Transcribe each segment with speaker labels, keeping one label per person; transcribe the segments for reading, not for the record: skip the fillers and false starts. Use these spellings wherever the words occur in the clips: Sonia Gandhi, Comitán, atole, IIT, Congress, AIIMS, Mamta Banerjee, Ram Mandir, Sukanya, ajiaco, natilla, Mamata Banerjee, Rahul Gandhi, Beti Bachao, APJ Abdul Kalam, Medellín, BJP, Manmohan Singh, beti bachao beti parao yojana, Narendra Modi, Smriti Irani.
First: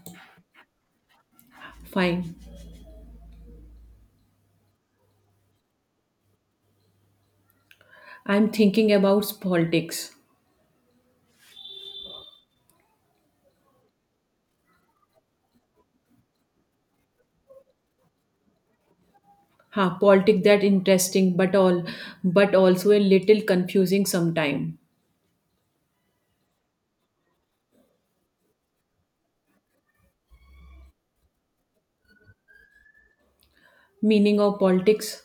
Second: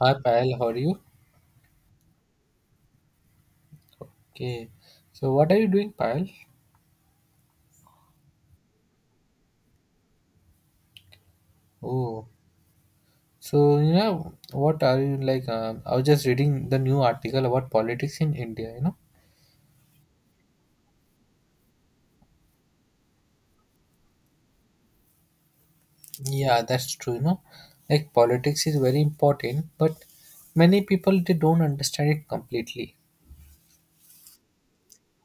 Speaker 1: Hi Payal, how are you?
Speaker 2: Fine.
Speaker 1: Okay. So what are you doing, Payal?
Speaker 2: I'm thinking about politics.
Speaker 1: Oh, so you know what are you like? I was just reading the new article about politics in India. You know.
Speaker 2: Huh, politics that interesting but also a little confusing sometime.
Speaker 1: Yeah, that's true. You know, like politics is very important, but many people they don't understand it completely.
Speaker 2: Meaning of politics.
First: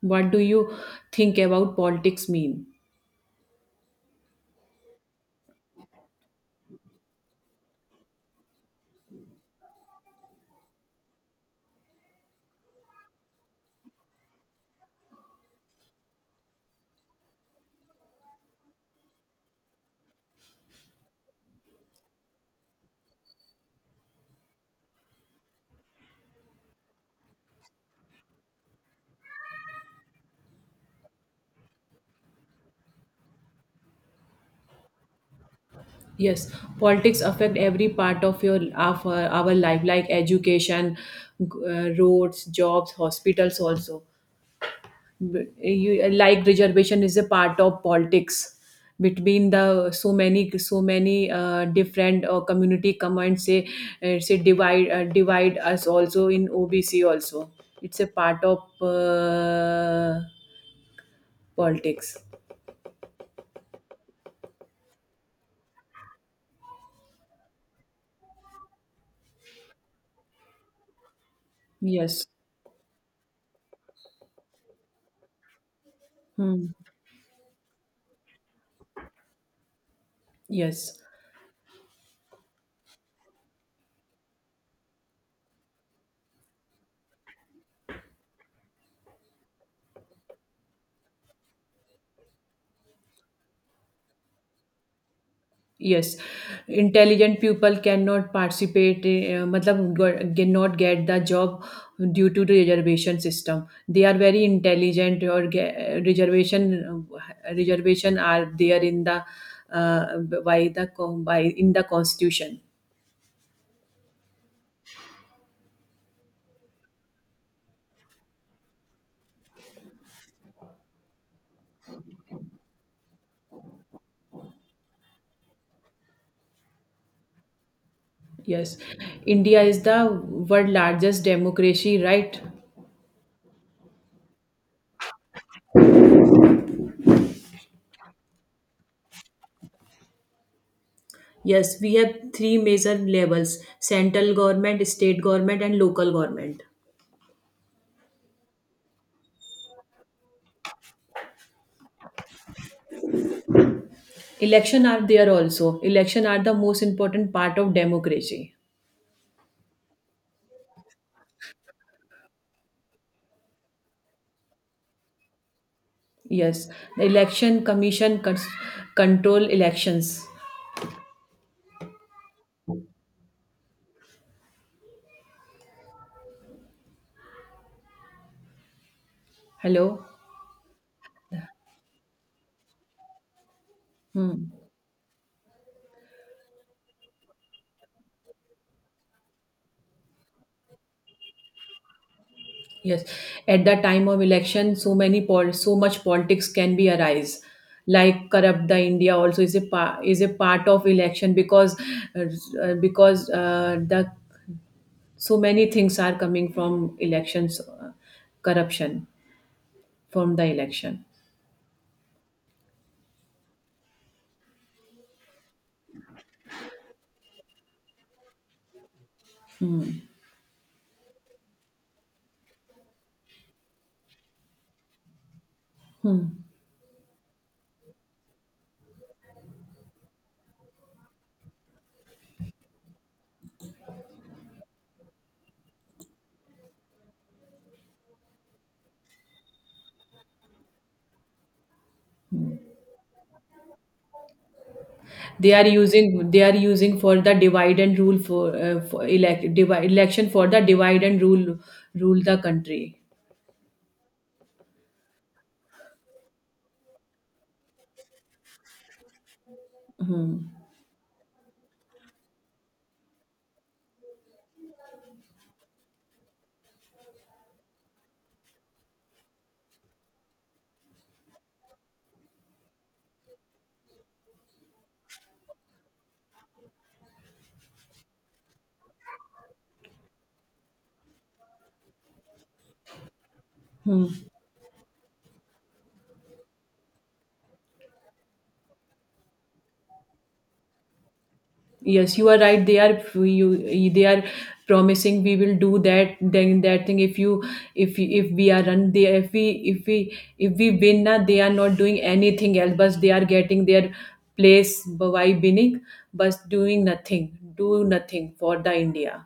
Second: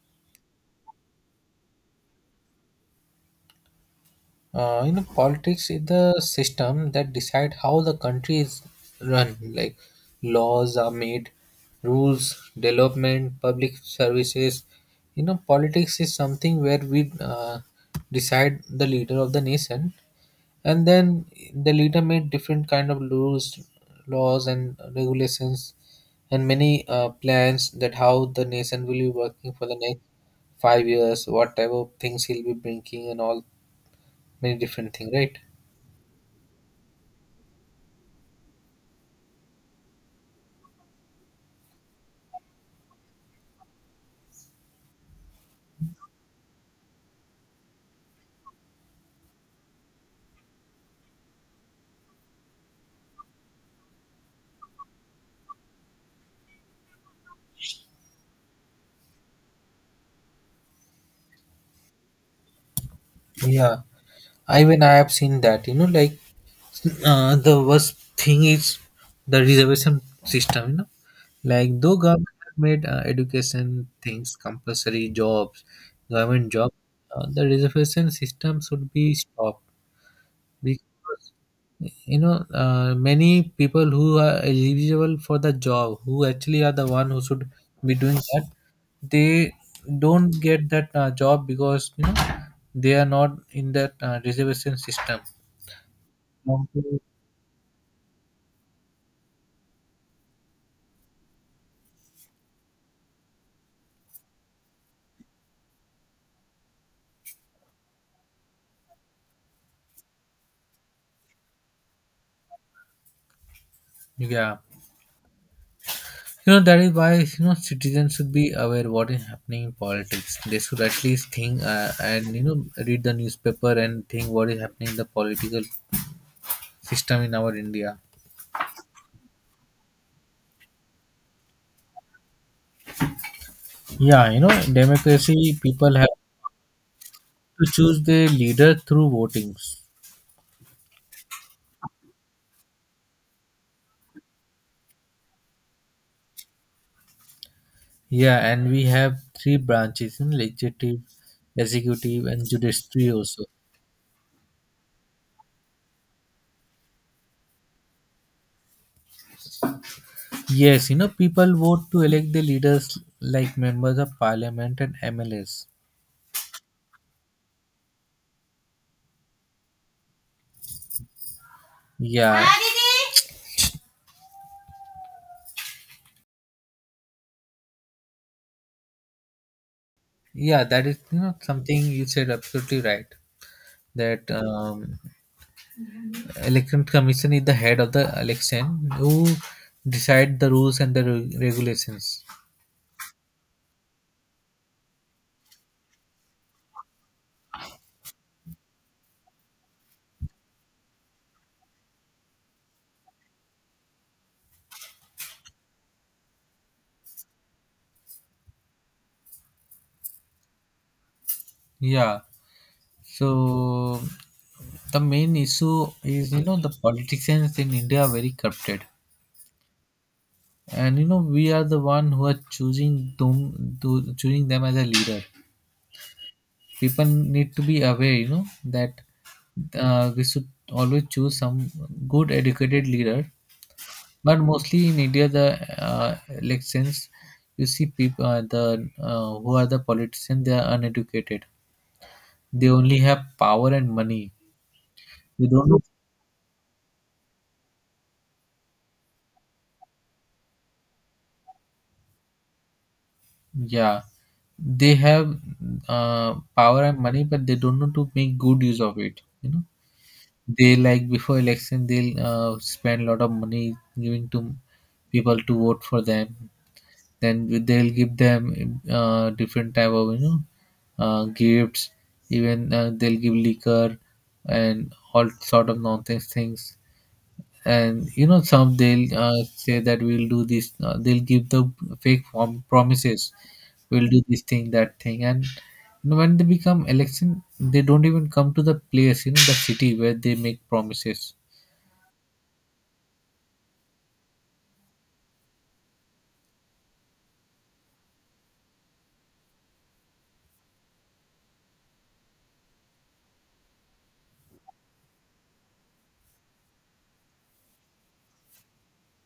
Speaker 2: What do you think about politics mean?
Speaker 1: You know politics is the system that decide how the country is run, like laws are made, rules, development, public services. You know politics is something where we decide the leader of the nation, and then the leader made different kind of rules, laws and regulations, and many plans that how the nation will be working for the next 5 years, what type of things he'll be bringing and all, many different thing, right?
Speaker 2: Yes, politics affect every part of our life like education, roads, jobs, hospitals also. Like reservation is a part of politics between the so many different community come and say say divide divide us also in OBC also. It's a part of politics.
Speaker 1: Yeah, I even I have seen that you know, like the worst thing is the reservation system. You know, like though
Speaker 2: Yes.
Speaker 1: government have made education things compulsory, jobs, government
Speaker 2: Hmm.
Speaker 1: job, the reservation system should be stopped
Speaker 2: Yes.
Speaker 1: because you know, many people who are eligible for the job, who actually are the one who should be doing that, they don't get that job because you know they are not in that reservation system.
Speaker 2: Yes, intelligent people cannot participate, matlab, cannot get the job due to the reservation system. They are very intelligent, or reservation, are there uh, in the constitution.
Speaker 1: Yeah, you know, that is why you know citizens should be aware what is happening in politics. They should at least think and you know read the newspaper and think what is happening in the political system in our India.
Speaker 2: Yes, India is the world largest democracy, right?
Speaker 1: Yeah, you know, democracy, people have to choose their leader through votings.
Speaker 2: Yes, we have three major levels: central government, state government, and local government.
Speaker 1: Yeah, and we have three branches in legislative, executive, and judiciary also.
Speaker 2: Election are there also. Election are the most important part of democracy.
Speaker 1: Yes, you know, people vote to elect the leaders like members of parliament and MLAs.
Speaker 2: Yes, the election commission control elections.
Speaker 1: Yeah,
Speaker 2: Hello.
Speaker 1: yeah, that is you know something you said absolutely right. That
Speaker 2: Hmm.
Speaker 1: election commission is the head of the election who decide the rules and the regulations.
Speaker 2: Yes, at the time of election, so much politics can be arise. Like corrupt the India also is a part of election, because uh, the so many things are coming from elections, corruption from the election.
Speaker 1: Yeah. So the main issue is you know the politicians in India are very corrupted,
Speaker 2: Hmm.
Speaker 1: and you know we are the one who are choosing them to choosing them as a leader. People need to be aware, you know, that we should always choose some good educated leader. But mostly in India, the elections, you see people the who are the politicians, they are uneducated. They only have power and money. They
Speaker 2: they are
Speaker 1: don't know.
Speaker 2: using they are using for the divide and rule, for the divide and rule the country.
Speaker 1: Yeah, they have power and money, but they don't know to make good use of it. You know,
Speaker 2: Hmm.
Speaker 1: they like before election, they'll spend a lot of money giving to people to vote for them. Then they'll give them different type of you know gifts. Even they'll give liquor and all sort of nonsense things, and you know some they'll say that we'll do this, they'll give the promises,
Speaker 2: Hmm.
Speaker 1: we'll do this thing, that thing, and you know, when they become election they don't even come to the place, you know, the city where they make promises.
Speaker 2: Yes, you are right. They are you. They are promising we will do that. Then that thing. If we are run, they, if we win, na, they are not doing anything else. But they are getting their place by winning, but doing nothing. Do nothing for the India.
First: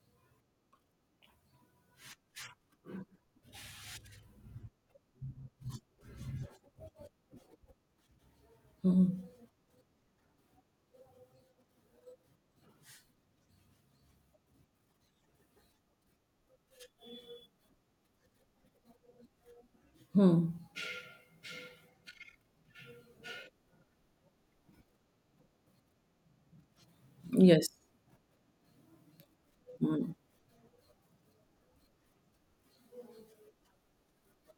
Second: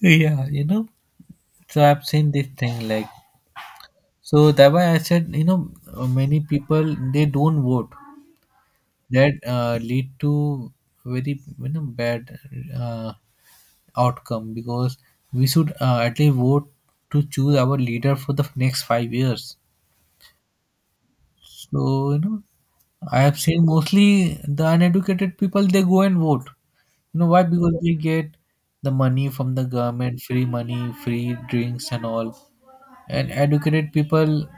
Speaker 1: Yeah, you know, so I've seen this thing, like so that why I said you know many people they don't vote, that lead to very you know bad uh, outcome, because we should at least vote to choose our leader for the next 5 years.
Speaker 2: Hmm.
Speaker 1: So you know, I have seen mostly the uneducated people they go and vote. You know why?
Speaker 2: Yes.
Speaker 1: Because they get the money from the
Speaker 2: Hmm.
Speaker 1: government, free money, free drinks and all. And educated people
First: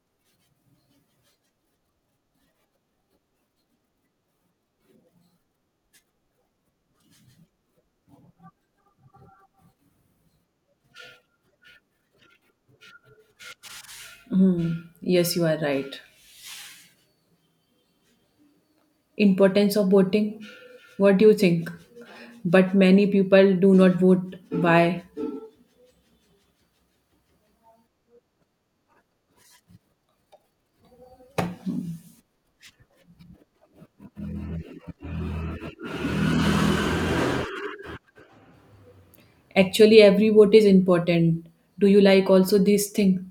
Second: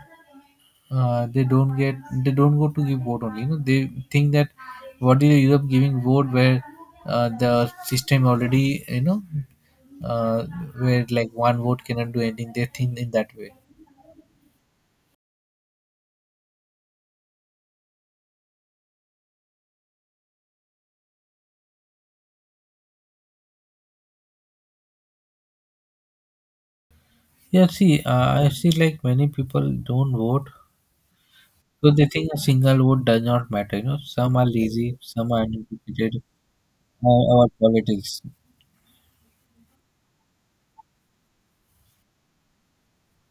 Speaker 1: they don't get, they don't go to give vote only, you know, they think that what is Europe giving vote, where the system already you know, uh, where like one vote cannot do anything, they think in that way.
Speaker 2: Hmm. Yes, you are right. Importance of voting. What do you think? But many people do not vote. Why?
Speaker 1: Yeah, see, I see like many people don't vote, so they think a single vote does not matter. You know, some are lazy, some are uneducated about politics.
Speaker 2: Actually, every vote is important. Do you like also this thing?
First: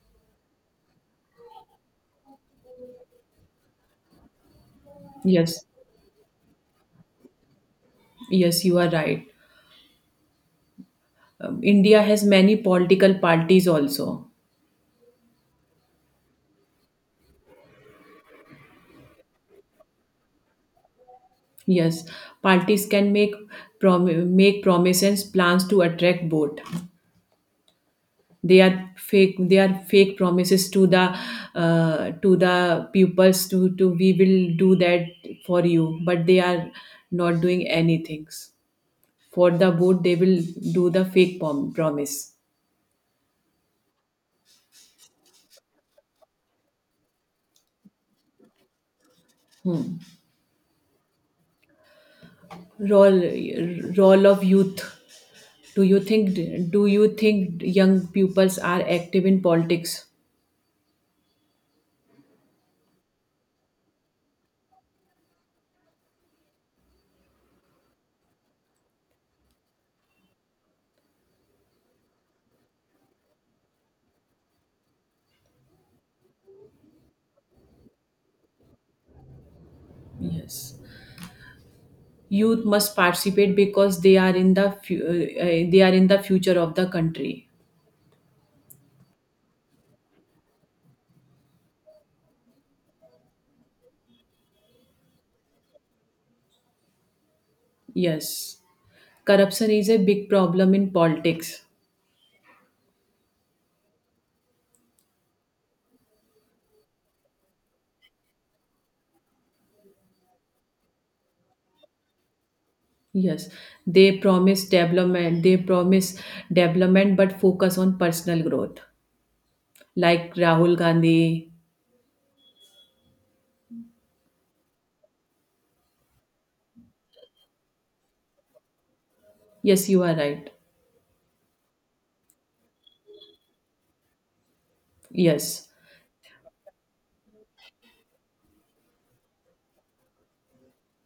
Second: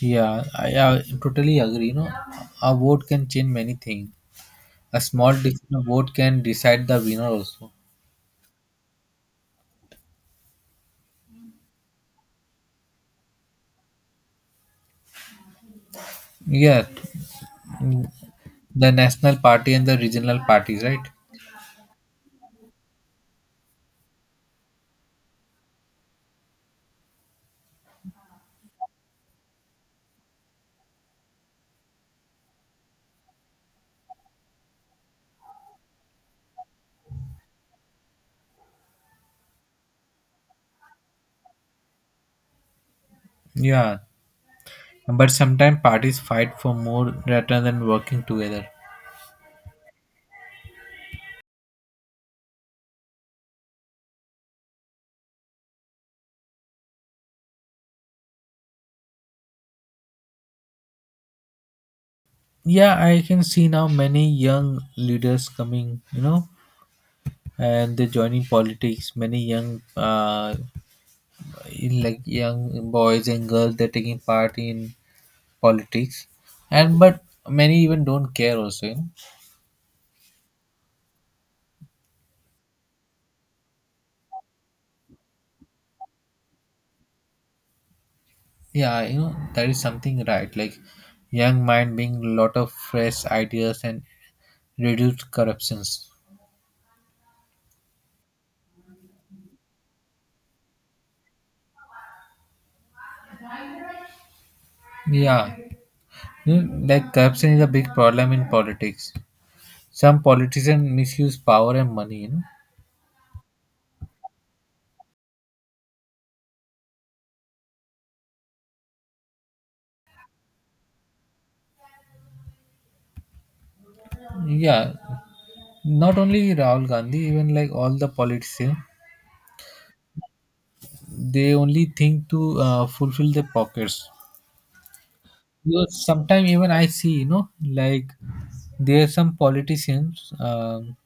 Speaker 1: Yeah, I totally agree, you know, a vote can change many things. A small
Speaker 2: Yes.
Speaker 1: decision vote can decide the winner also.
Speaker 2: Yes, you are right. India has many political parties also.
Speaker 1: Yeah, mm, the national party and the regional parties, right?
Speaker 2: Yes, parties can make make promises, plans to attract vote. They are fake promises to the pupils, to we will do that for you, but they are not doing anything for the board. They will do the fake promise.
Speaker 1: Yeah, but sometimes parties fight for more rather than working together.
Speaker 2: role Role of youth. Do you think, young pupils are active in politics?
Speaker 1: Yeah, I can see now many young leaders coming, you know, and they're joining politics. Many young, in like young boys and girls, they're taking part in politics, and but many even don't care also.
Speaker 2: Yes, youth must participate, because they are in the future of the country.
Speaker 1: Yeah, you know, that is something right. Like young mind being lot of fresh ideas and reduce corruptions.
Speaker 2: Yes. Corruption is a big problem in politics.
Speaker 1: Yeah. You know, like corruption is a big problem in politics. Some politicians misuse power and money, you know.
Speaker 2: Yes, they promise development, but focus on personal growth, like Rahul Gandhi.
Speaker 1: Yeah. Not only Rahul Gandhi, even like all the politicians,
Speaker 2: Yes, you are right.
Speaker 1: they only think to fulfill their pockets.
Speaker 2: Yes.
Speaker 1: Because sometimes even I see, you know, like there are some politicians.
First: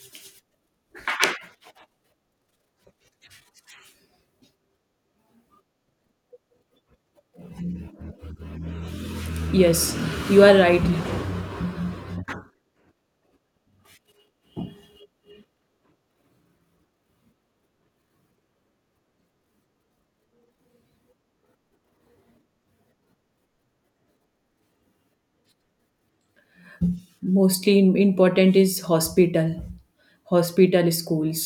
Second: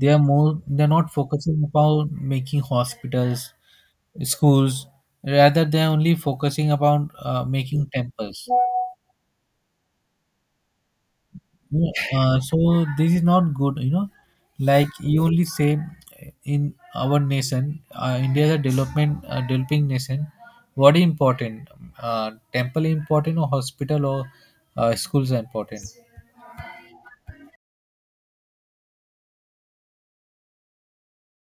Speaker 1: They are more, they're not focusing about making hospitals, schools. Rather, they're only focusing about making temples.
Speaker 2: Yes, you are right.
Speaker 1: Yeah. So this is not good. You know, like you only say in our nation, India is a development developing nation. What is important? Temple important or hospital or schools are important.
Speaker 2: Mostly important is hospital. Schools.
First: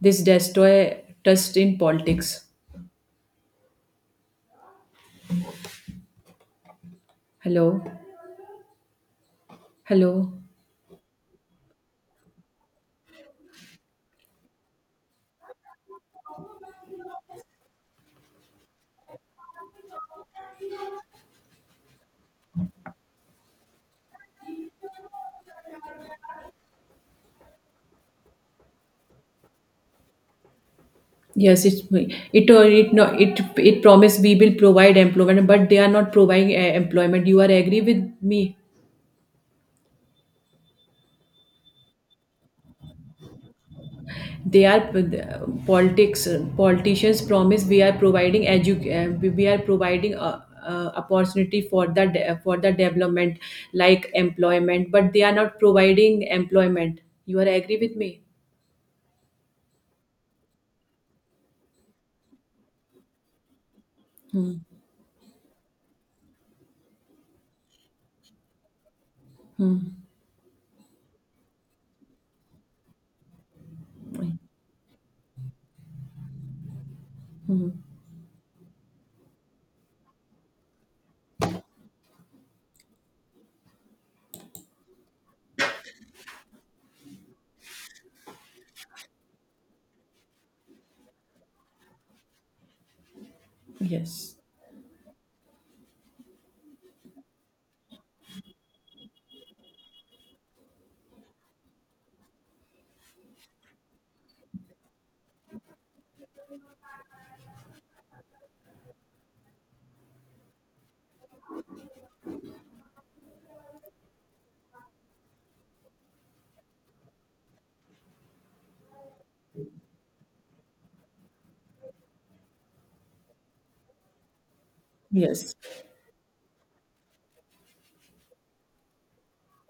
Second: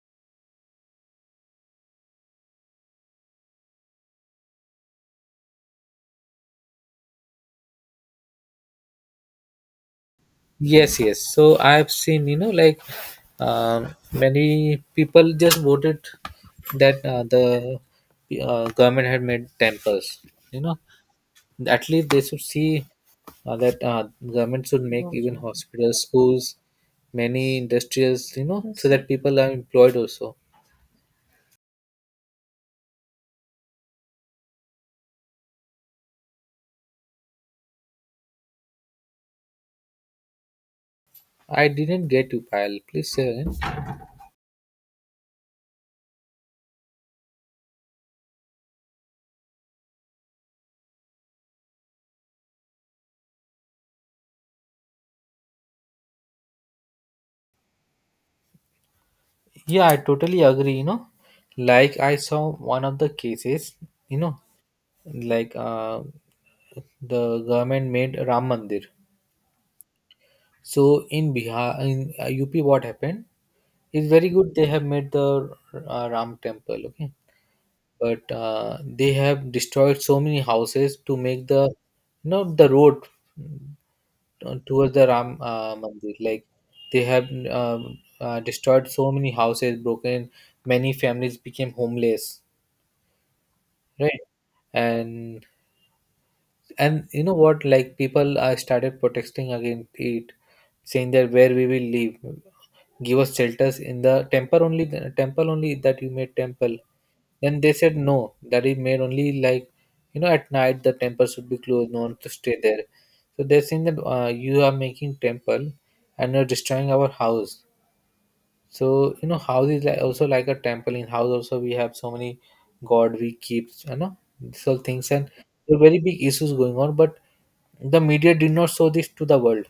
Speaker 2: This destroy trust in politics. Hello. Hello.
Speaker 1: Yes, yes. So I've seen, you know, like many people just voted that the government had made temples. You know, at least they should see that government should make even hospitals, schools, many industries. You know, so that people are employed also.
Speaker 2: Yes, it it no it it promise, we will provide employment, but they are not providing employment. You are agree with me?
Speaker 1: I didn't get you, pal. Please say again.
Speaker 2: They are, politics politicians promise, we are providing, edu we are providing opportunity for the development, like employment, but they are not providing employment. You are agree with me?
Speaker 1: Yeah, I totally agree. You know, like I saw one of the cases. You know, like the government made Ram Mandir. So in Bihar, in UP, what happened is very
Speaker 2: Mm.
Speaker 1: good. They have made the Ram temple, okay, but they have destroyed so many houses to make the you know the road towards the Ram Mandir. Like they have destroyed so many houses, broken, many families became homeless, right?
Speaker 2: Yes.
Speaker 1: And and you know what, like people are started protesting against it, saying that where we will live, give us shelters in the temple only, temple only, that you made temple. Then they said no, that is made only, like you know, at night the temple should be closed, no one to stay there. So they're saying that you are making temple and you're destroying our house. So you know, house is like also like a temple. In house also we have so many god we keep, you know, these all things, and
Speaker 2: Yes.
Speaker 1: there are very big issues going on. But the media did not show this to the world,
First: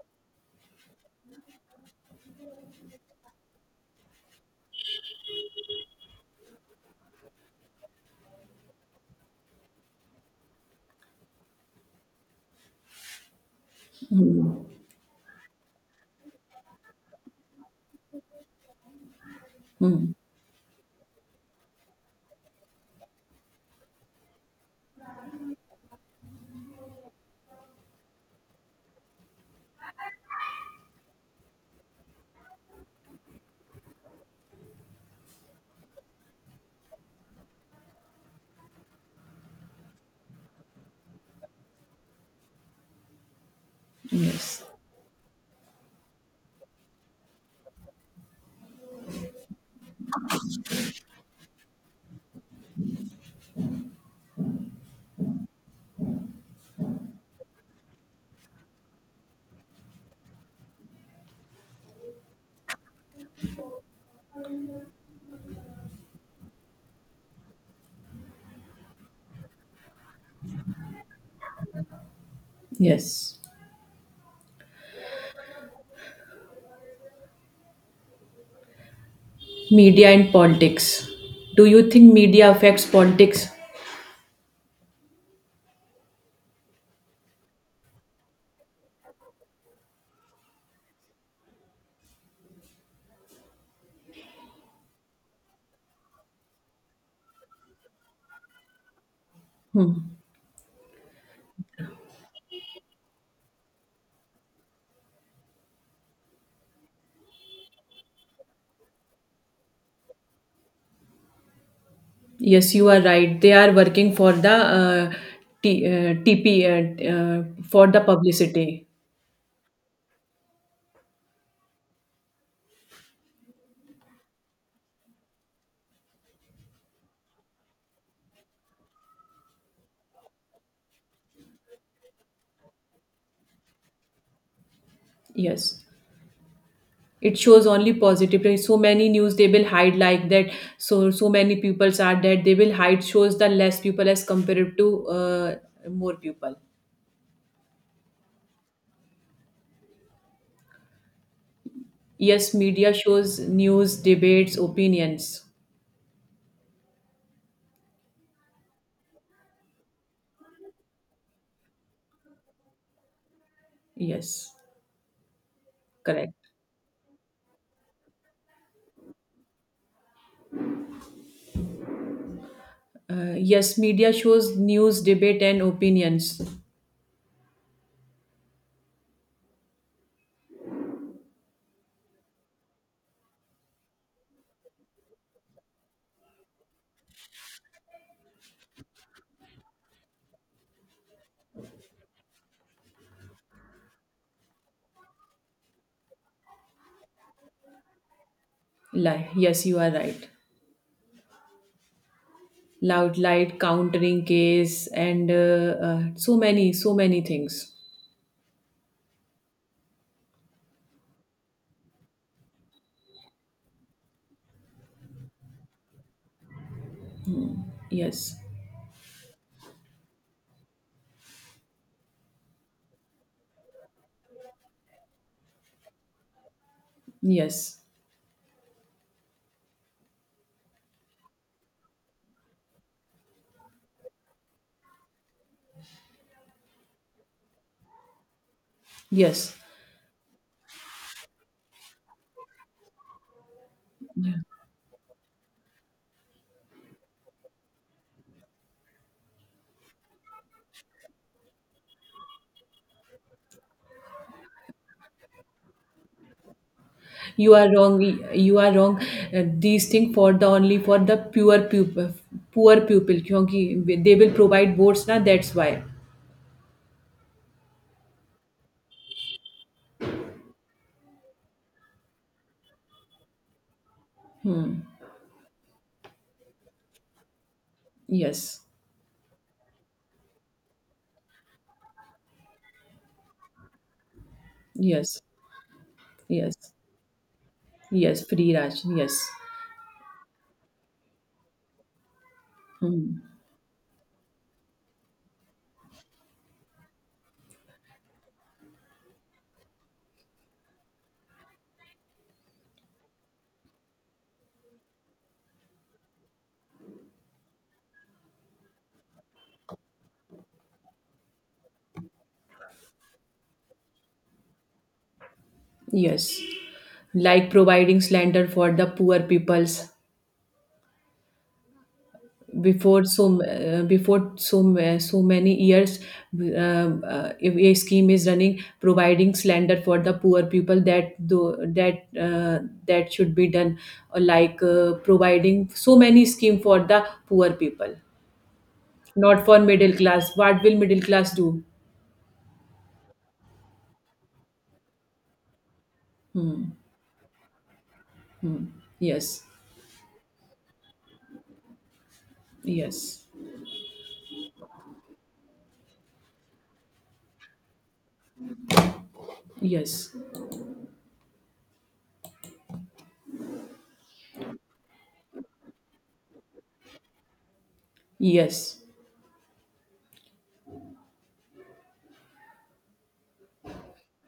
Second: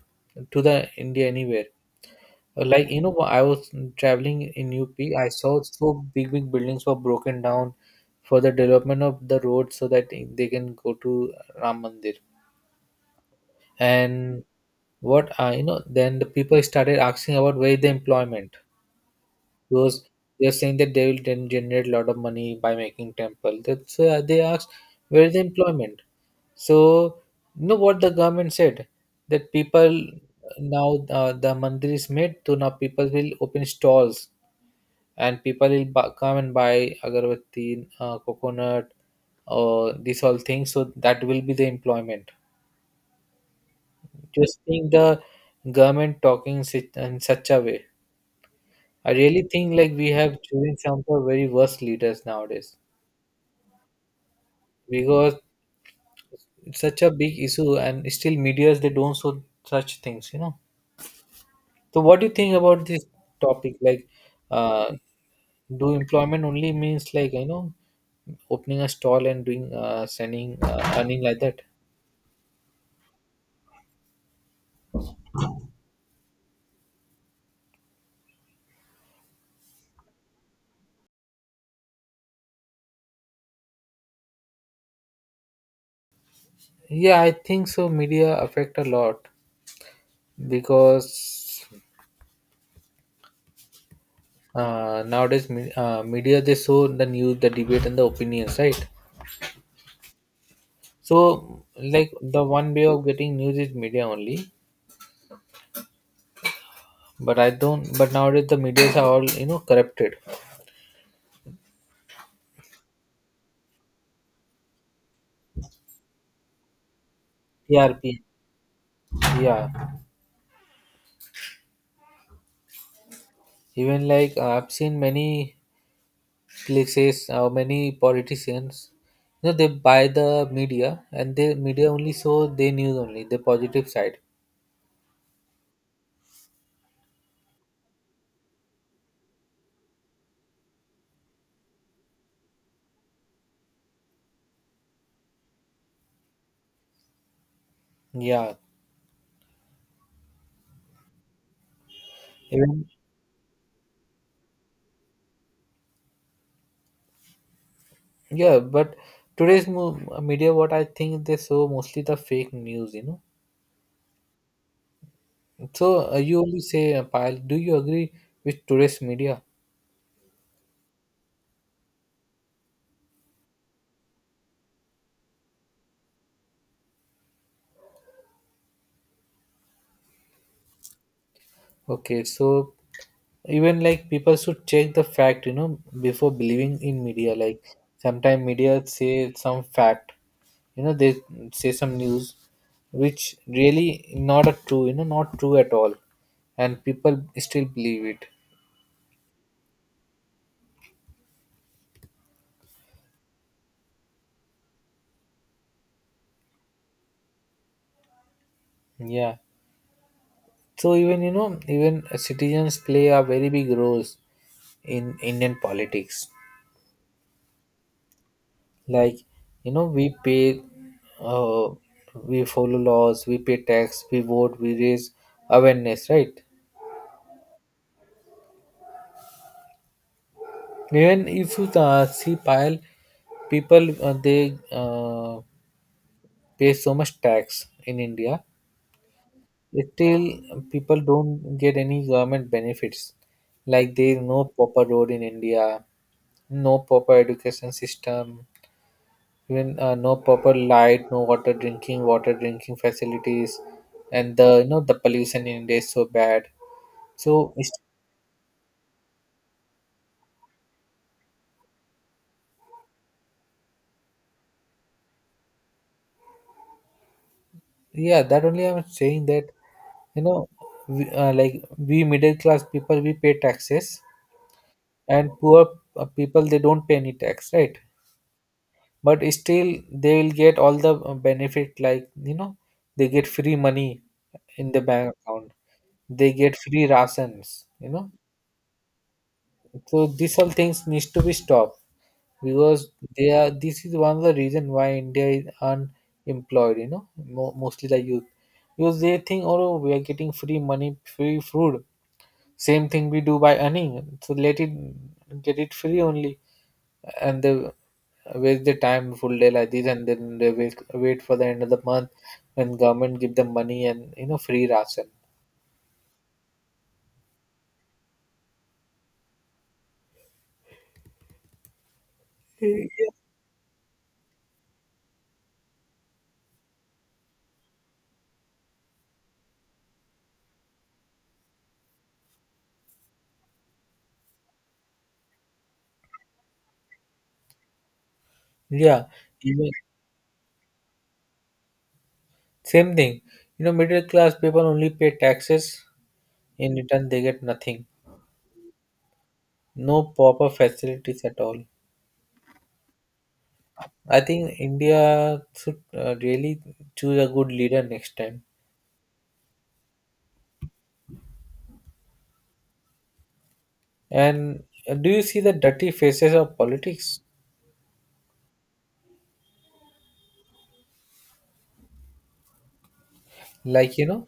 Speaker 1: to the India anywhere. Like you know, I was traveling in UP. I saw so big big buildings were broken down for the development of the road so that they can go to Ram Mandir. And what you know, then the people started asking about where is the employment, because
Speaker 2: Hmm.
Speaker 1: they are saying that they will then generate a lot of money by making temple. That's they asked where is the employment. So you know what the government said, that people now the mandir is made, so now people will open stalls and people will come and buy agarbatti, coconut, or these all things. So that will be the employment. Just
Speaker 2: Yes.
Speaker 1: think the government talking in such a way. I really think like we have chosen some of the very worst leaders nowadays, because it's such a big issue and still medias they don't show such things, you know. So what do you think about this topic? Like, uh, do employment only means like you know opening a stall and doing sending earning like that?
Speaker 2: Yes. Media and politics. Do you think media affects politics?
Speaker 1: Yeah, I think so. Media affect a lot because nowadays media they show the news, the debate, and the opinions, right? So, like the one way of getting news is media only, but I don't. But nowadays the medias are all you know corrupted.
Speaker 2: Yes, you are right. They are working for the, TP, for the
Speaker 1: TRP.
Speaker 2: publicity.
Speaker 1: Yeah, even like I've seen many places, many politicians. You know they buy the media, and they media only show their news only, the positive side.
Speaker 2: Yes, it shows only positive. There is so many news they will hide like that. So many peoples are that they will hide, shows the less people as compared to more people.
Speaker 1: Yeah,
Speaker 2: Yes,
Speaker 1: even
Speaker 2: media shows news, debates, opinions.
Speaker 1: yeah. But today's mo- media, what I think they show mostly the fake news. You know.
Speaker 2: Yes,
Speaker 1: So
Speaker 2: correct.
Speaker 1: you only say, Payal, do you agree with today's media?
Speaker 2: Yes, media shows news, debate, and opinions.
Speaker 1: Okay, so even like people should check the fact, you know, before believing in media. Like sometimes media say some fact, you know, they say some news which really not a true, you know, not true at all, and people still believe it.
Speaker 2: Lie. Yes, you are right. Loud, light, countering case, and, so many, so many things.
Speaker 1: Yeah. So even you know, even citizens play a very big role in Indian politics.
Speaker 2: Yes,
Speaker 1: Like we pay uh, we follow laws, we pay tax, we vote, we raise awareness, right?
Speaker 2: yes,
Speaker 1: Even if you see pile people they pay so much tax in India,
Speaker 2: yes.
Speaker 1: still people don't get any government benefits. Like there is no proper road in India, no proper education system. Even no proper light, no water drinking, water drinking facilities, and the you know the pollution in India is so bad. So
Speaker 2: You
Speaker 1: it's,
Speaker 2: are wrong. You are wrong. These things for the, only for the pure pupil, poor pupil. Because they will provide boards. Now that's why.
Speaker 1: yeah, that only I'm saying that you know we, like we middle class people we pay taxes, and poor people they don't pay any tax, right?
Speaker 2: Yes,
Speaker 1: But still they will get all the benefit, like they get free money in the bank
Speaker 2: yes,
Speaker 1: account, they get
Speaker 2: yes,
Speaker 1: free rations,
Speaker 2: yes. Free Raj. Yes.
Speaker 1: So these all things needs to be stopped because they
Speaker 2: Hmm.
Speaker 1: are. This is one of the reason why India is unemployed. You know, mostly the youth, because they think, oh, we are getting free money, free food. Same thing we do by earning. So let it get it free only, and they waste the time full day like this, and then they wait for the end of the month when government give them money and free ration.
Speaker 2: Yes. Like providing slander for the poor peoples before, so many years. If a scheme is running providing slander for the poor people, that though that should be done. Or like, providing so many scheme for the poor people,
Speaker 1: Yeah,
Speaker 2: not for
Speaker 1: even
Speaker 2: middle class. What will middle class do?
Speaker 1: same thing. You know, middle class people only pay taxes. In return, they get nothing,
Speaker 2: Yes.
Speaker 1: no proper facilities at all.
Speaker 2: Yes.
Speaker 1: I think India should really choose a good leader next time.
Speaker 2: Yes.
Speaker 1: And do you see the dirty faces of politics?
Speaker 2: Yes.
Speaker 1: Like, you know,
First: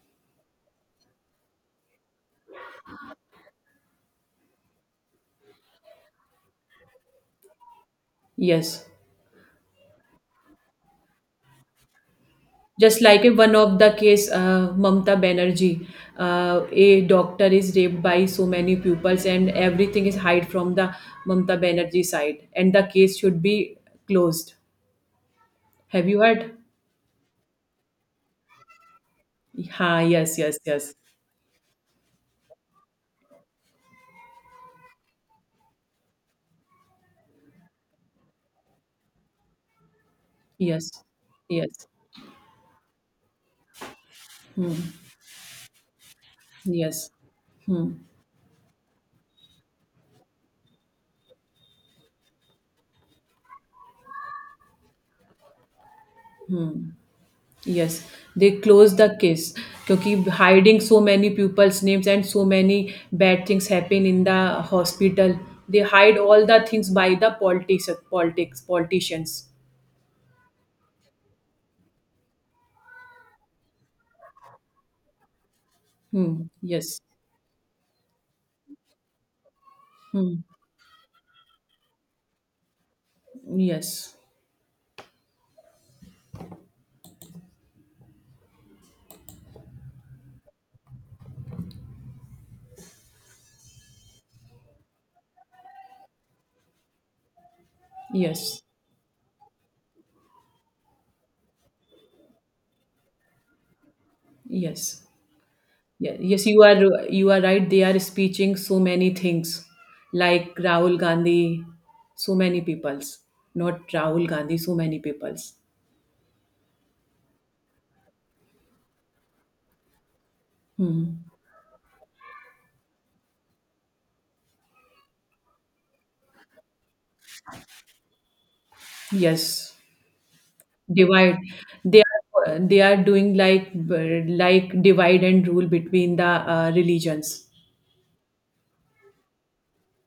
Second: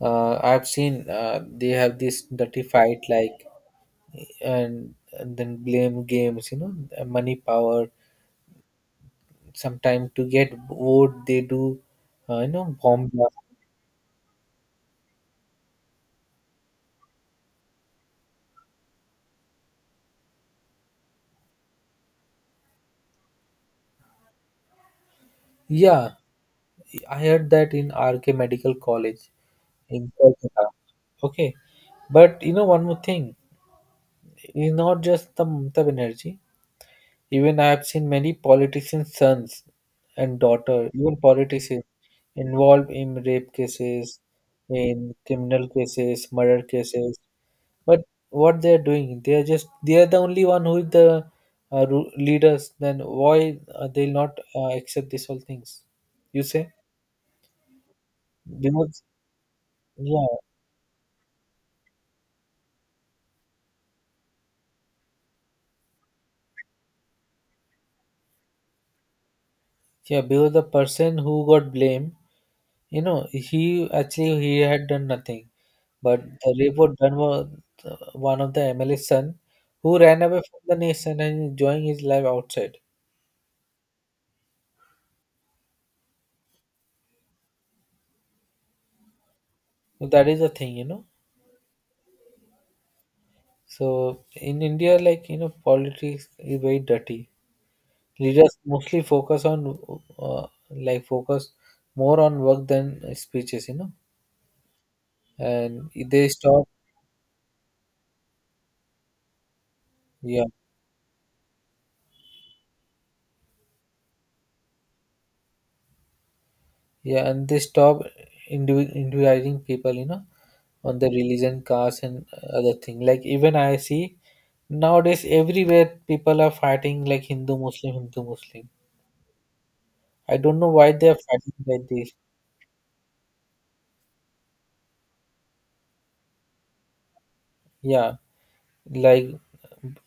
Speaker 1: I've seen they have this dirty fight, like, and then blame games, you know, money power.
Speaker 2: Yes.
Speaker 1: Sometimes to get vote, they do,
Speaker 2: Just
Speaker 1: bomb
Speaker 2: like
Speaker 1: blast.
Speaker 2: in one of the case, Mamta Banerjee, a doctor is raped by so many pupils, and everything is hide from the Mamta Banerjee side, and the case should be closed. Have
Speaker 1: Yeah,
Speaker 2: you heard?
Speaker 1: I heard that in RK Medical College
Speaker 2: Ha,
Speaker 1: in
Speaker 2: yes, yes,
Speaker 1: Kolkata.
Speaker 2: yes,
Speaker 1: Okay, but you know, one more thing is not just the Mamata Banerjee. Even I have seen many politicians' sons and daughter,
Speaker 2: yes,
Speaker 1: even politicians
Speaker 2: yes.
Speaker 1: involved in rape cases,
Speaker 2: Hmm.
Speaker 1: in criminal cases, murder
Speaker 2: Yes.
Speaker 1: cases.
Speaker 2: Hmm.
Speaker 1: But what they are doing, they are the only one who is the leaders. Then why they'll not accept these all things? You say
Speaker 2: Yes, they close
Speaker 1: because
Speaker 2: the case, because
Speaker 1: yeah,
Speaker 2: hiding so many people's names, and so many bad things happen in the hospital. They hide all the things by the politics, politicians.
Speaker 1: yeah, because the person who got blamed, you know, he actually he had done nothing. But
Speaker 2: Hmm.
Speaker 1: the report
Speaker 2: Yes.
Speaker 1: done was one of the MLA's son who ran
Speaker 2: Hmm.
Speaker 1: away from the nation and enjoying his life outside.
Speaker 2: Yes.
Speaker 1: So that is the thing, you know. So in India, like you know, politics is very dirty. Leaders
Speaker 2: Yes.
Speaker 1: mostly focus on focus more on work than speeches, you know.
Speaker 2: Yes.
Speaker 1: And
Speaker 2: Yes.
Speaker 1: they
Speaker 2: Yes.
Speaker 1: stop,
Speaker 2: You are right. They are speaking so many things,
Speaker 1: yeah.
Speaker 2: like Rahul Gandhi, so many peoples. Not Rahul Gandhi. So many peoples.
Speaker 1: Yeah, and they stop individualizing people, you know, on the
Speaker 2: Hmm.
Speaker 1: religion, caste, and other thing. Like even I see nowadays everywhere people are fighting like Hindu Muslim, Hindu Muslim.
Speaker 2: Yes.
Speaker 1: I don't know why they are
Speaker 2: Divide,
Speaker 1: fighting like this.
Speaker 2: they are doing, like, divide and rule between the religions.
Speaker 1: Yeah, like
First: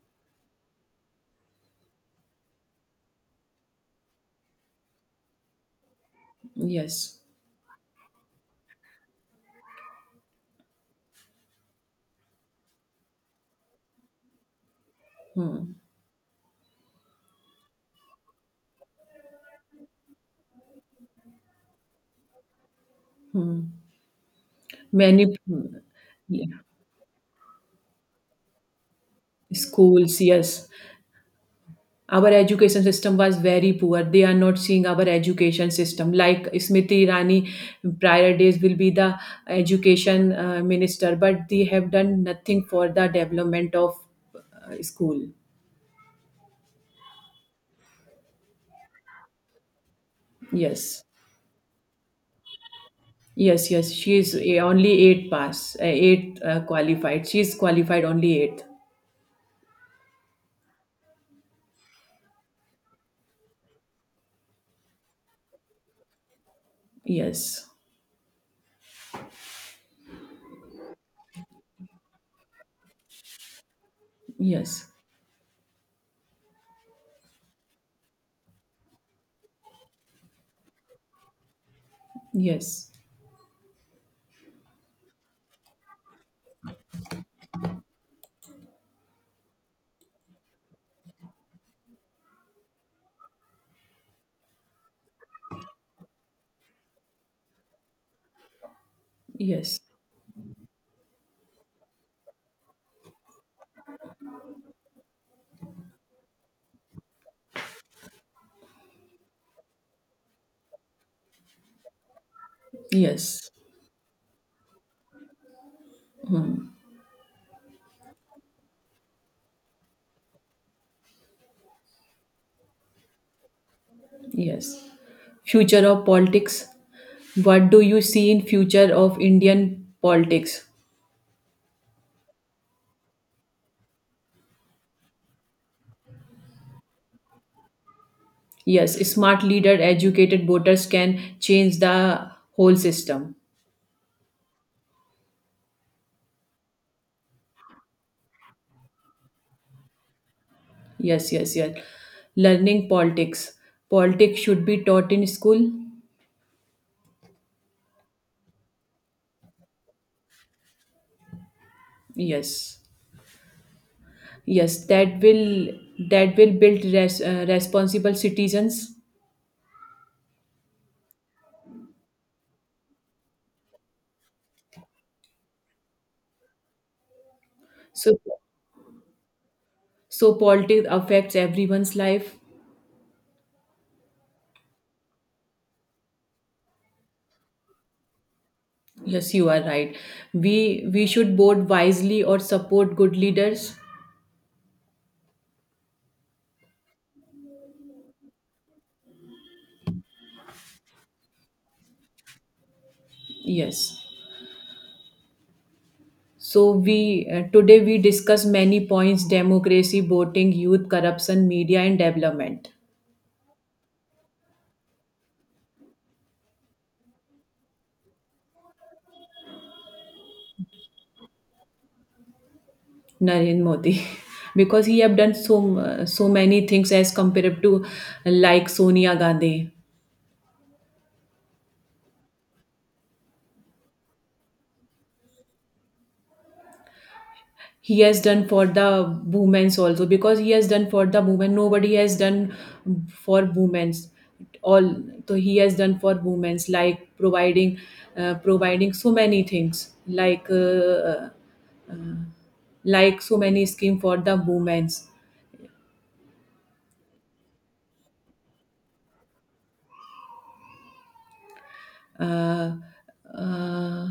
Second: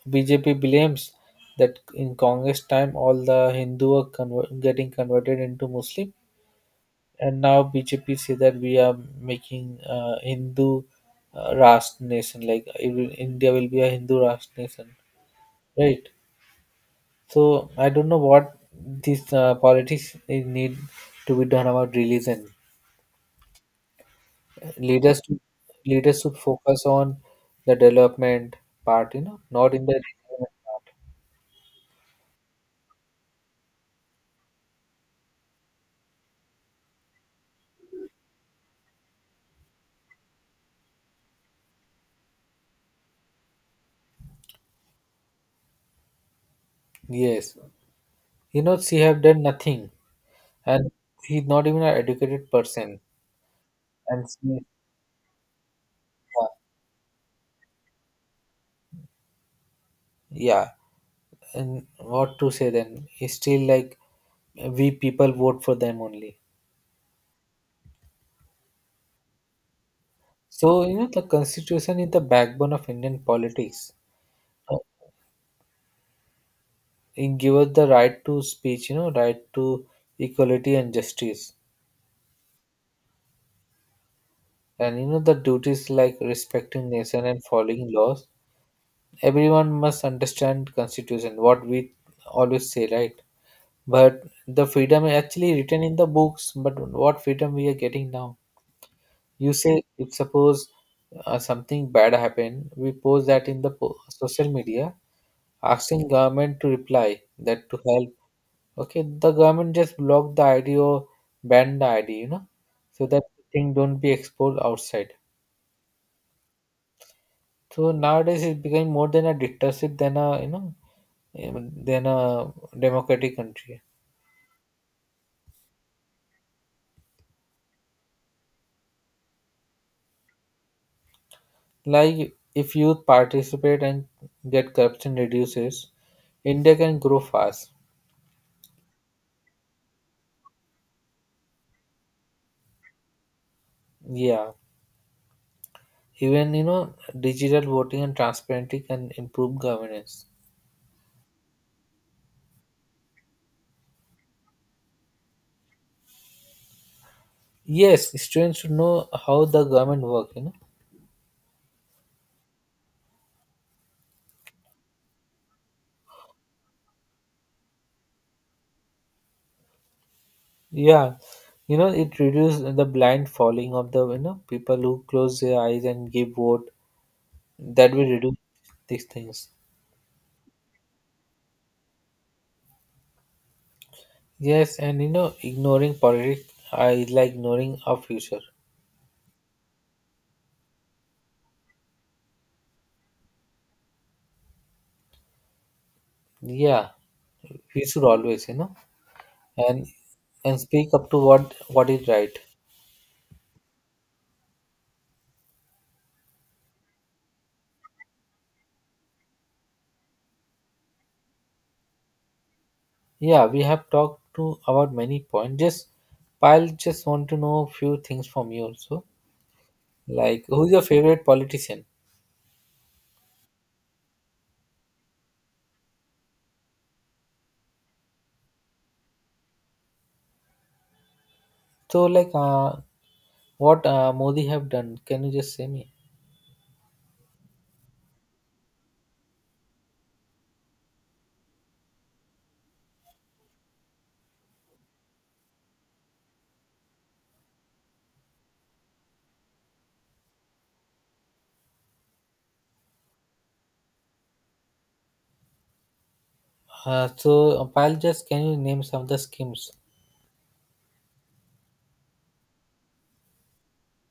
Speaker 1: BJP blames that in Congress time all the Hindu are getting converted into Muslim,
Speaker 2: Yes.
Speaker 1: and now BJP say that we are making Hindu Rashtra nation, like it will- India will be a Hindu Rashtra nation, right? So I don't know what this politics is need to be done about religion. Leaders
Speaker 2: Many.
Speaker 1: to, leaders should
Speaker 2: Yeah.
Speaker 1: focus on the development part, you know, not in the
Speaker 2: Schools.
Speaker 1: religion
Speaker 2: Yes,
Speaker 1: part.
Speaker 2: our education system was very poor. They are not seeing our education system. Like Smriti Irani prior days will be the education minister, but they have done nothing for the development of school.
Speaker 1: Yes, you know she have done nothing, and
Speaker 2: Yes.
Speaker 1: she's not even an educated person,
Speaker 2: Yes, yes, she
Speaker 1: and
Speaker 2: is
Speaker 1: she,
Speaker 2: only eight pass, eight
Speaker 1: yeah,
Speaker 2: qualified. She is qualified only eight.
Speaker 1: yeah. And what to say then? It's still like we people vote for them only.
Speaker 2: Yes,
Speaker 1: So, you know, the constitution is the backbone of Indian politics. Uh,
Speaker 2: yes,
Speaker 1: It gives us the right to speech, you know, right to equality and justice.
Speaker 2: yes,
Speaker 1: And, you know, the duties like respecting nation and following laws. Everyone must understand constitution, what we always say, right? But the freedom is actually written in the books, but what freedom we are getting now? You
Speaker 2: yes,
Speaker 1: say if suppose something bad happen, we post that in the social media, asking government to reply that to help. Okay, the government just block the ID or ban the ID, you know, so that
Speaker 2: yes,
Speaker 1: thing don't be exposed outside. So nowadays it's becoming more than a dictatorship than a um, than a democratic country.
Speaker 2: yes. Future of politics. What do you see in future of Indian politics?
Speaker 1: Like if youth participate and get corruption reduces, India can grow fast.
Speaker 2: Yes, smart leader, educated voters can change the whole system.
Speaker 1: Yeah. Even, you know, digital voting and transparency can improve governance.
Speaker 2: Yes, yes, yes. Learning politics. Politics should be taught in school.
Speaker 1: Yes, students should know how the government works, you know.
Speaker 2: Yes. Yes, that will, build responsible citizens.
Speaker 1: Yeah, you know, it reduces the blind following of the, people who close their eyes and give vote. That will
Speaker 2: So
Speaker 1: reduce these things.
Speaker 2: so politics affects everyone's life.
Speaker 1: Yes, and you know, ignoring politics is like ignoring our future.
Speaker 2: Yes, you are right. We should vote wisely or support good leaders.
Speaker 1: Yeah, we should always, and and speak up to what is right.
Speaker 2: Yes. So we today we discuss many points: democracy, voting, youth, corruption, media, and development.
Speaker 1: Yeah, we have talked to about many points. Just Pyle just want to know a few things from you also. Like who's your favorite politician?
Speaker 2: Narendra Modi, because he have done so many things as compared to, like, Sonia Gandhi.
Speaker 1: So like what Modi have done? Can you just say me?
Speaker 2: He has done for the women's also, because he has done for the women. Nobody has done for women's, all. So he has done for women's, like providing so many things, like, so many scheme for the women's.
Speaker 1: Pyle just can you name some of the schemes?
Speaker 2: uh, uh,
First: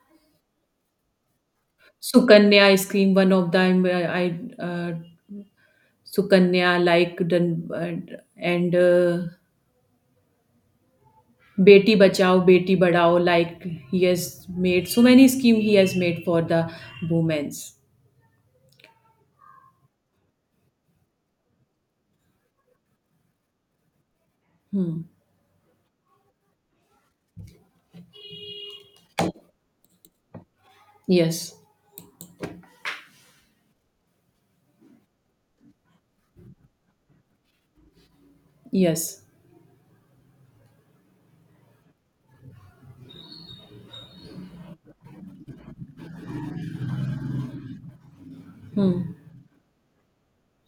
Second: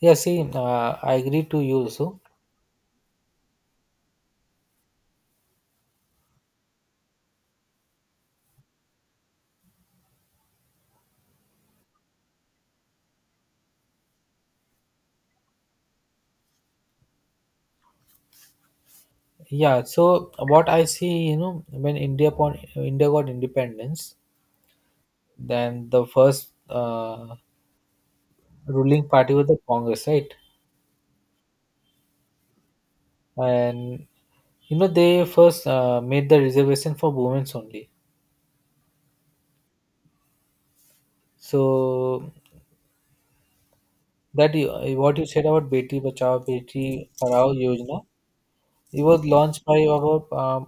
Speaker 1: Yeah, see, I agree to you also.
Speaker 2: Sukanya scheme, one of them. I Sukanya, like done, and Beti Bachao, Beti badao. Like, he has made so many scheme, he has made for the women's.
Speaker 1: Yeah, so what I see, you know, when India got independence,
Speaker 2: Hmm.
Speaker 1: then the first ruling party was the Congress, right?
Speaker 2: Yes.
Speaker 1: And you know they first made the reservation for women only
Speaker 2: Yes.
Speaker 1: so that you, what you said about Beti Bachao Beti Parao Yojana, it
Speaker 2: Hmm.
Speaker 1: was launched by our um,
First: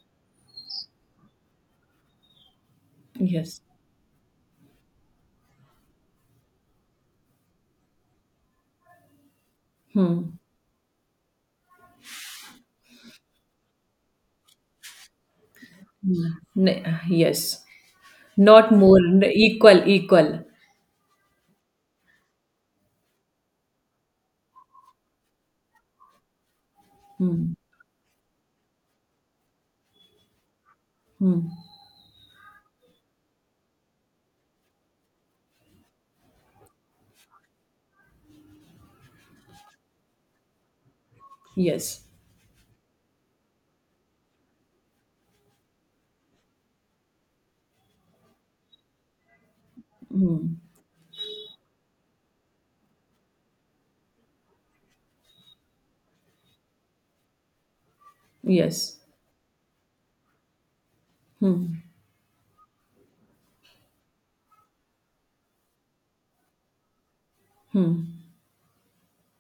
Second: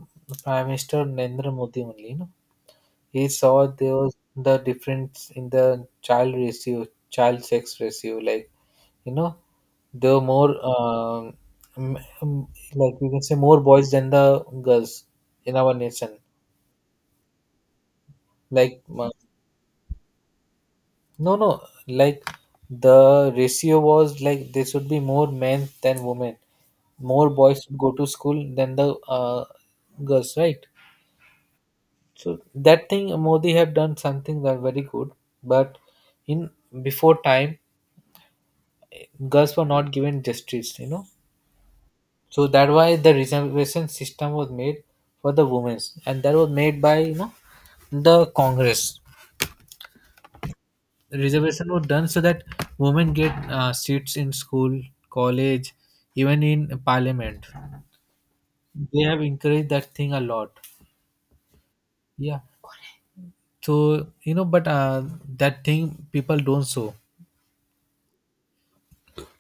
Speaker 1: prime minister Narendra Modi only, you know. He saw
Speaker 2: Yes.
Speaker 1: there was the difference in the child ratio, child sex ratio, like you know there were
Speaker 2: Hmm.
Speaker 1: more m- m- like we can say more boys than the girls in our nation,
Speaker 2: Yes. Not
Speaker 1: like
Speaker 2: more.
Speaker 1: uh,
Speaker 2: Equal. Equal.
Speaker 1: no, no, like the ratio was like there should be more men than women. More
Speaker 2: Hmm.
Speaker 1: boys should go to school than the girls, right?
Speaker 2: Hmm.
Speaker 1: So that thing Modi have done something that very good, but in before time, girls were not given justice, you know.
Speaker 2: Yes.
Speaker 1: So that why the reservation system was made for the women's, and that was made by the Congress.
Speaker 2: Hmm.
Speaker 1: Reservation were done so that women get seats in school, college, even in parliament.
Speaker 2: Yes.
Speaker 1: They have encouraged that thing a lot.
Speaker 2: Hmm.
Speaker 1: Yeah. So you know, but that thing people don't show.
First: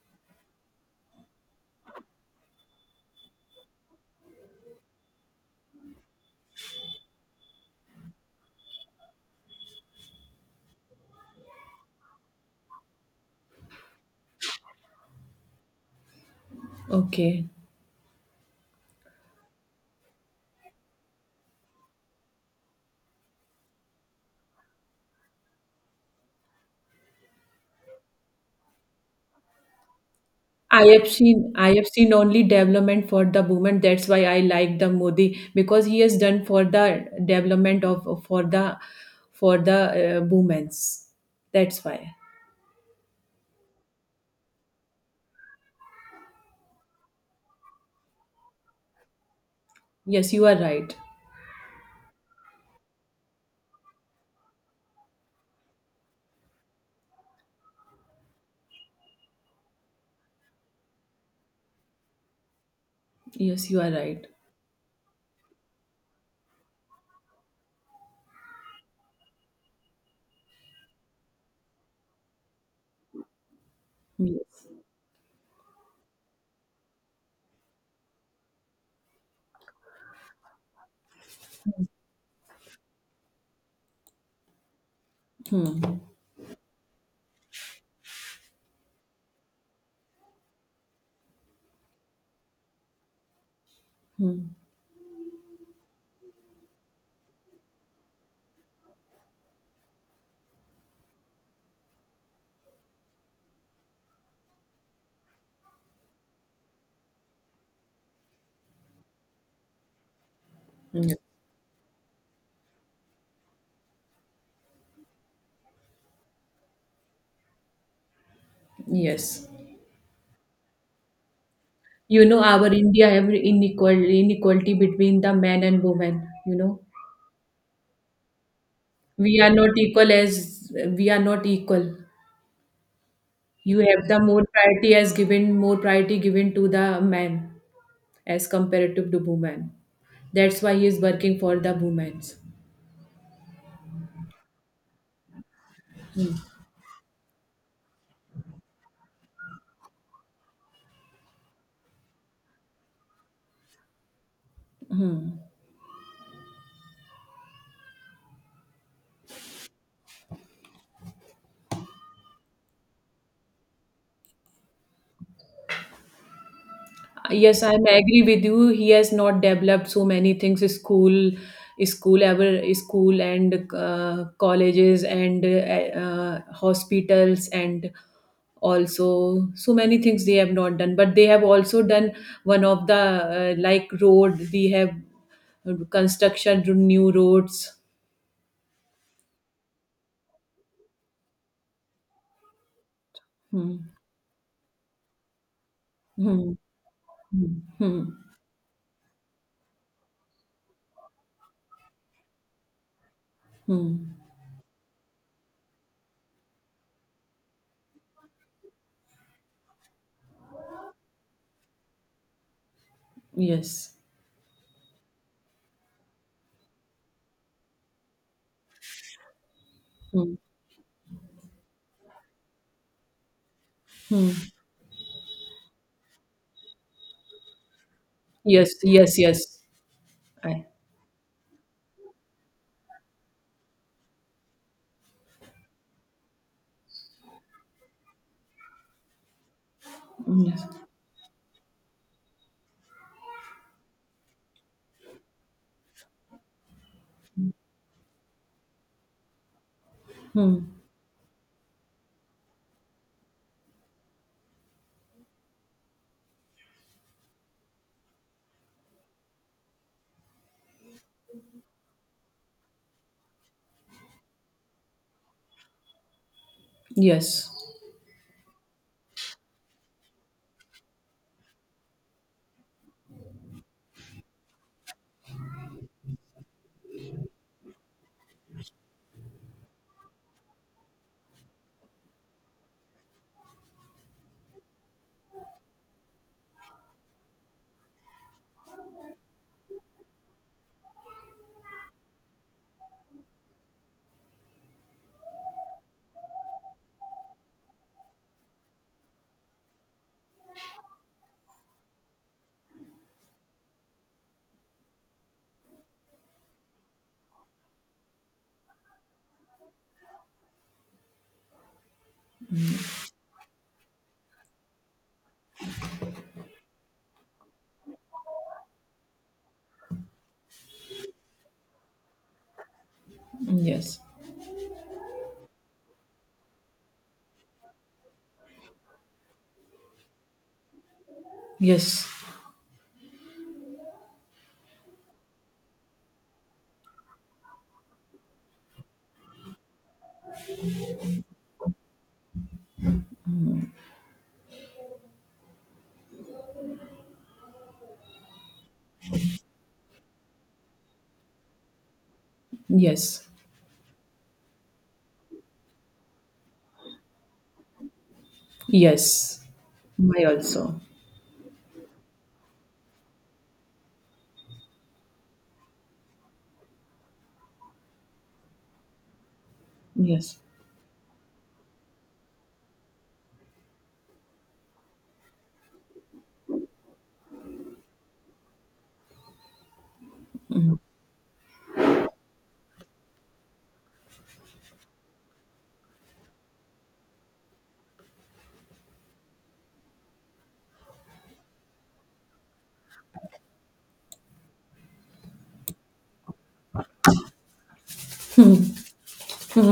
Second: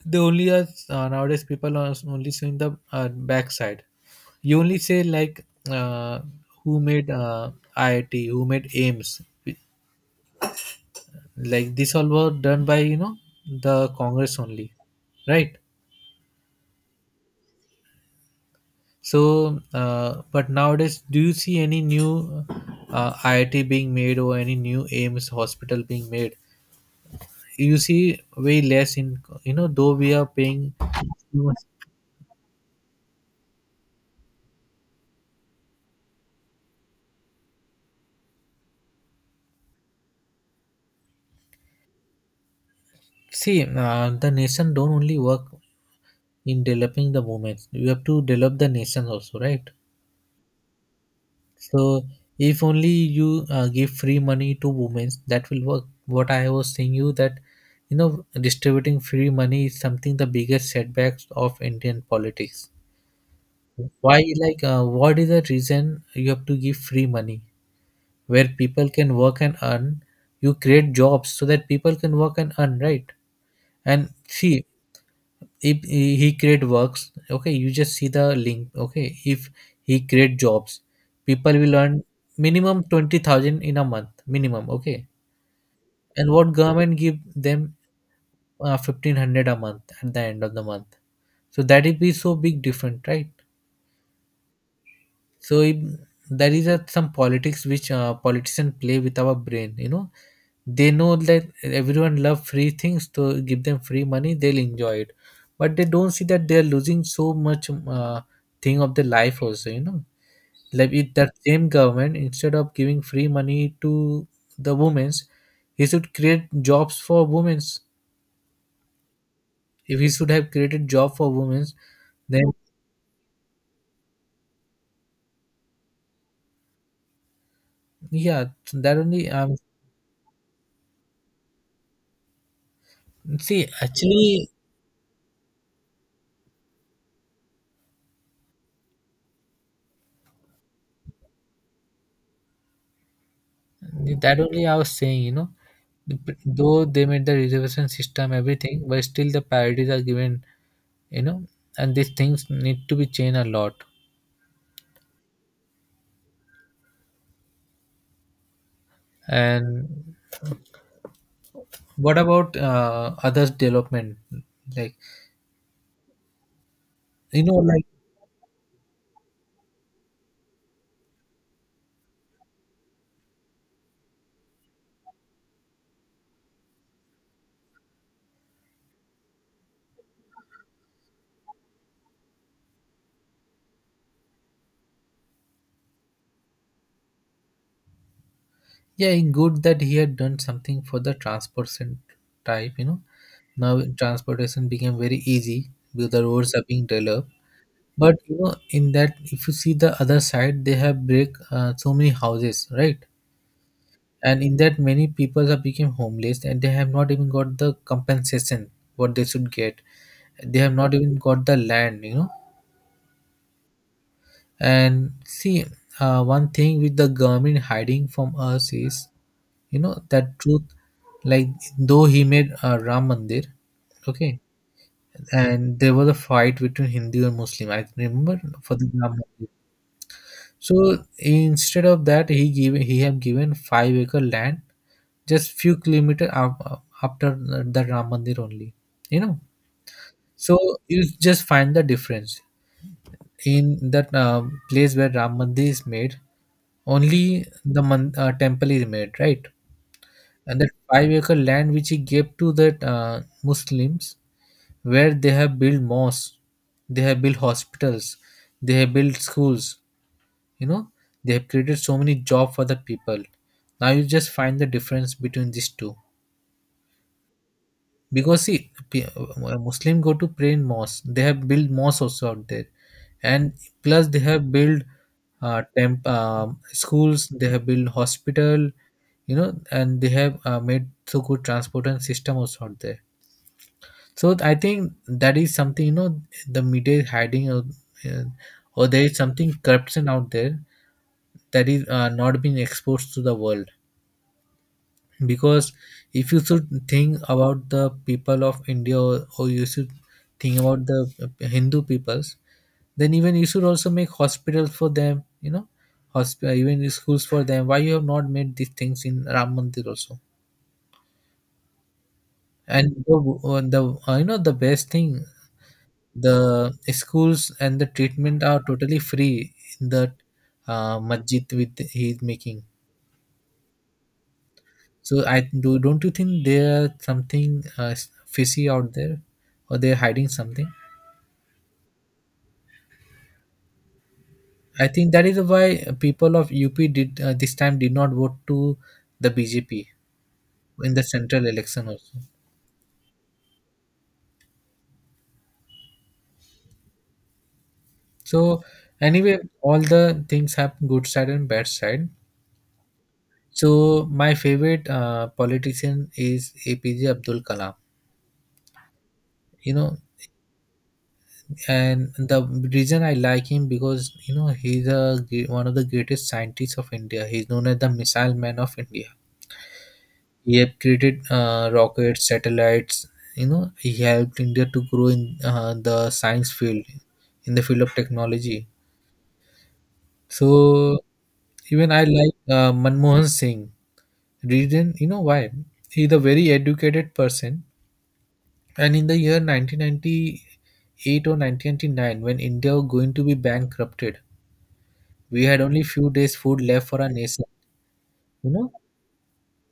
Speaker 1: They only are nowadays people are only showing the backside. You only say like uh, who made IIT, who made AIMS, like this all were done by the Congress only, right?
Speaker 2: Okay.
Speaker 1: So, but nowadays, do you see any new IIT being made or any new AIMS hospital being made? You see way less in you know though we are paying.
Speaker 2: I have seen only development for the women. That's why I like the Modi, because he has done for the development of for the women's. That's why.
Speaker 1: See, the nation don't only work in developing the movements. You have to develop the nation also, right?
Speaker 2: Yes, you are right.
Speaker 1: So if only you give free money to women, that will work. What I was saying you that you know distributing free money is something the biggest setbacks of Indian politics.
Speaker 2: Yes, you are
Speaker 1: Why,
Speaker 2: right.
Speaker 1: like, what is the reason you have to give free money where people can work and earn? You create jobs so that people can work and earn, right? And see,
Speaker 2: Yes.
Speaker 1: if he create works, okay, you just see the link, okay. If he create jobs, people will earn minimum 20,000 in a month, minimum, okay.
Speaker 2: Hmm.
Speaker 1: And what government give them 1,500 a month at the end of the month. So that will be so big different, right?
Speaker 2: Hmm.
Speaker 1: So if there is a, some politics which politicians play with our brain, you know, they know that everyone love free things, to give them free money they'll enjoy it, but they don't see that they're losing so much thing of their life also, you know. Like if
Speaker 2: Yeah.
Speaker 1: that same government instead of giving free money to the women's, he should create jobs for women's.
Speaker 2: Yes.
Speaker 1: If he should have created job for women's,
Speaker 2: You know,
Speaker 1: then
Speaker 2: our India have inequality between the men and women. You know,
Speaker 1: yeah, so that only
Speaker 2: we are not equal, we are not equal.
Speaker 1: see
Speaker 2: You have the more
Speaker 1: actually.
Speaker 2: priority, as given, more priority given to the men as comparative to women. That's why he is working for the women.
Speaker 1: That only I was saying, you know, though they made the reservation system everything, but still the priorities are given, you know, and these things need to be changed a lot. And what about others' development? Like you know,
Speaker 2: Yes, I
Speaker 1: like
Speaker 2: am agree with you. He has not developed so many things. School, school ever school, and colleges, and hospitals, and also so many things they have not done. But they have also done one of the, like, road. We have construction to new roads.
Speaker 1: yeah, good that he had done something for the transportation type. You know, now
Speaker 2: Hmm.
Speaker 1: transportation became very easy because the
Speaker 2: Hmm.
Speaker 1: roads are being developed.
Speaker 2: Hmm. Hmm.
Speaker 1: But you know, in that, if you see the other side, they have break so many houses, right?
Speaker 2: Hmm.
Speaker 1: And in that many people have become homeless, and they have not even got the compensation what they should get. They have not even got the land, you know.
Speaker 2: Yes.
Speaker 1: And see, one thing with the government hiding from us is you know that
Speaker 2: Hmm.
Speaker 1: truth. Like though he made Ram Mandir,
Speaker 2: Hmm.
Speaker 1: okay, and there was a fight between Hindu and Muslim, I remember, for
Speaker 2: Yes,
Speaker 1: the Ram
Speaker 2: yes, yes.
Speaker 1: Mandir.
Speaker 2: I
Speaker 1: So instead of that he gave, he have given 5 acre land just few kilometer after the Ram Mandir only. You know, so
Speaker 2: Yes.
Speaker 1: you just find the difference in that place where Ram Mandir is made. Only the temple is made, right? And that
Speaker 2: Hmm.
Speaker 1: 5 acre land which he gave to the Muslims, where they have built mosques, they have built hospitals, they have built schools. You know, they have created so many job for the people. Now you just find the difference between these two.
Speaker 2: Yes.
Speaker 1: Because muslim go to pray in mosque, they have built mosques also out there, and plus they have built temp schools, they have built hospital, you know, and they have made so good transport and system also out there. So I think that is something, you know, the media is hiding uh, or there is something corruption out there that is not being exposed to the world. Because if you should think about the people of India or you should think about the hindu peoples, then even you should also make hospitals for them, you know, hospital, even schools for them. Why you have not made these things in Ram Mandir also? And the You know, the best thing, the schools and the treatment are totally free in the masjid with he is making.
Speaker 2: Yes.
Speaker 1: So I do. Don't you think there's something fishy out there, or they're hiding something?
Speaker 2: Yes.
Speaker 1: I think that is why people of UP did, this time, did not vote to the BJP in the central election also. So anyway, all the things have good side and bad side.
Speaker 2: Yes.
Speaker 1: So my favorite politician is APJ Abdul Kalam.
Speaker 2: Yes.
Speaker 1: You know,
Speaker 2: My also.
Speaker 1: and the reason I like him, because, you know, he's one of the greatest scientists of India. He's known as the missile man of India.
Speaker 2: Yes.
Speaker 1: He had created rockets, satellites. You know, he helped India to grow in the science field, in the field of technology. So even I like Manmohan Singh. Reason, you know why? He's a very educated person. And in the year 1998 or 1999, when India was going to be bankrupted, we had only few days food left for our nation. You know,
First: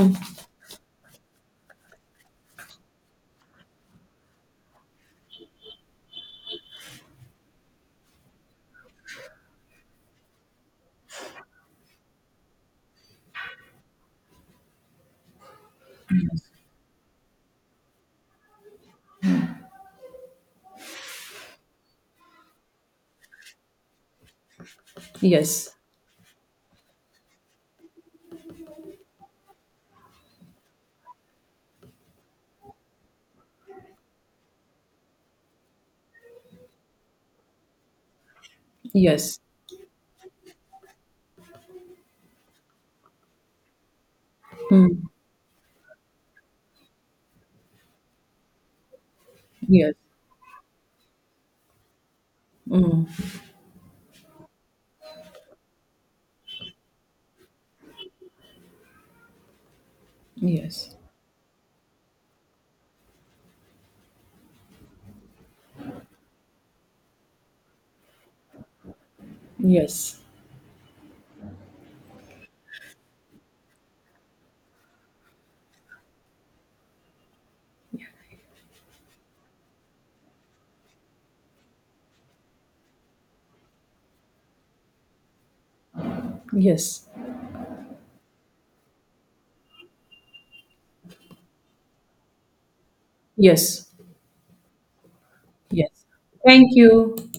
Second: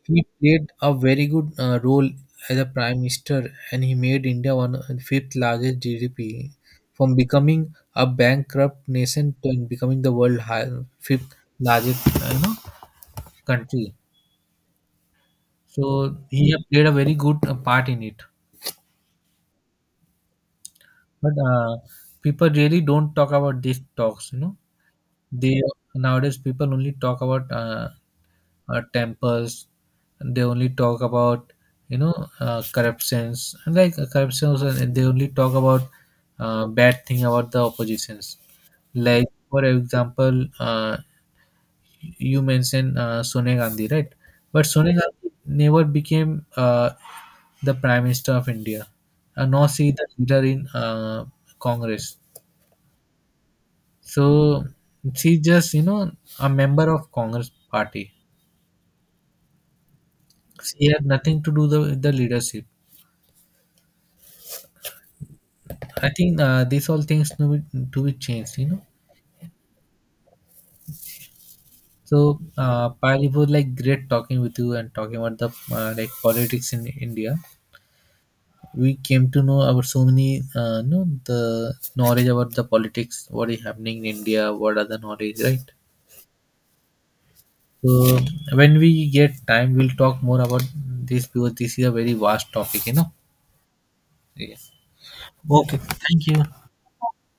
Speaker 1: he played a very good role as a prime minister, and he made India one of the fifth largest GDP, from becoming a bankrupt nation to becoming the world high, fifth largest, country. So he have played a very good part in it. But people really don't talk about these talks, you know. They,
Speaker 2: Yes.
Speaker 1: nowadays, people only talk about temples. They only talk about, you know, corruptions, and like corruptions. And they only talk about bad thing about the oppositions. Like
Speaker 2: Yes.
Speaker 1: for example, you mentioned Sonia Gandhi, right? But Sonia
Speaker 2: Hmm.
Speaker 1: Gandhi never became the Prime Minister of India, and nor she
Speaker 2: Yes.
Speaker 1: the leader in Congress.
Speaker 2: Hmm.
Speaker 1: So she just, you know, a member of Congress party. She
Speaker 2: Yes.
Speaker 1: had nothing to do with the leadership. I think these all things to be changed, you know.
Speaker 2: Yes.
Speaker 1: So, Payal, it was like great talking with you and talking about the like politics in India. We came to know about so many, you know, the knowledge about the politics, what is happening in India, what are the knowledge, right?
Speaker 2: Yes.
Speaker 1: So, when we get time, we'll talk more about this because this is a very vast topic, you know.
Speaker 2: Yes.
Speaker 1: Yes. Okay.
Speaker 2: Yes.
Speaker 1: Thank you.
Speaker 2: Thank you.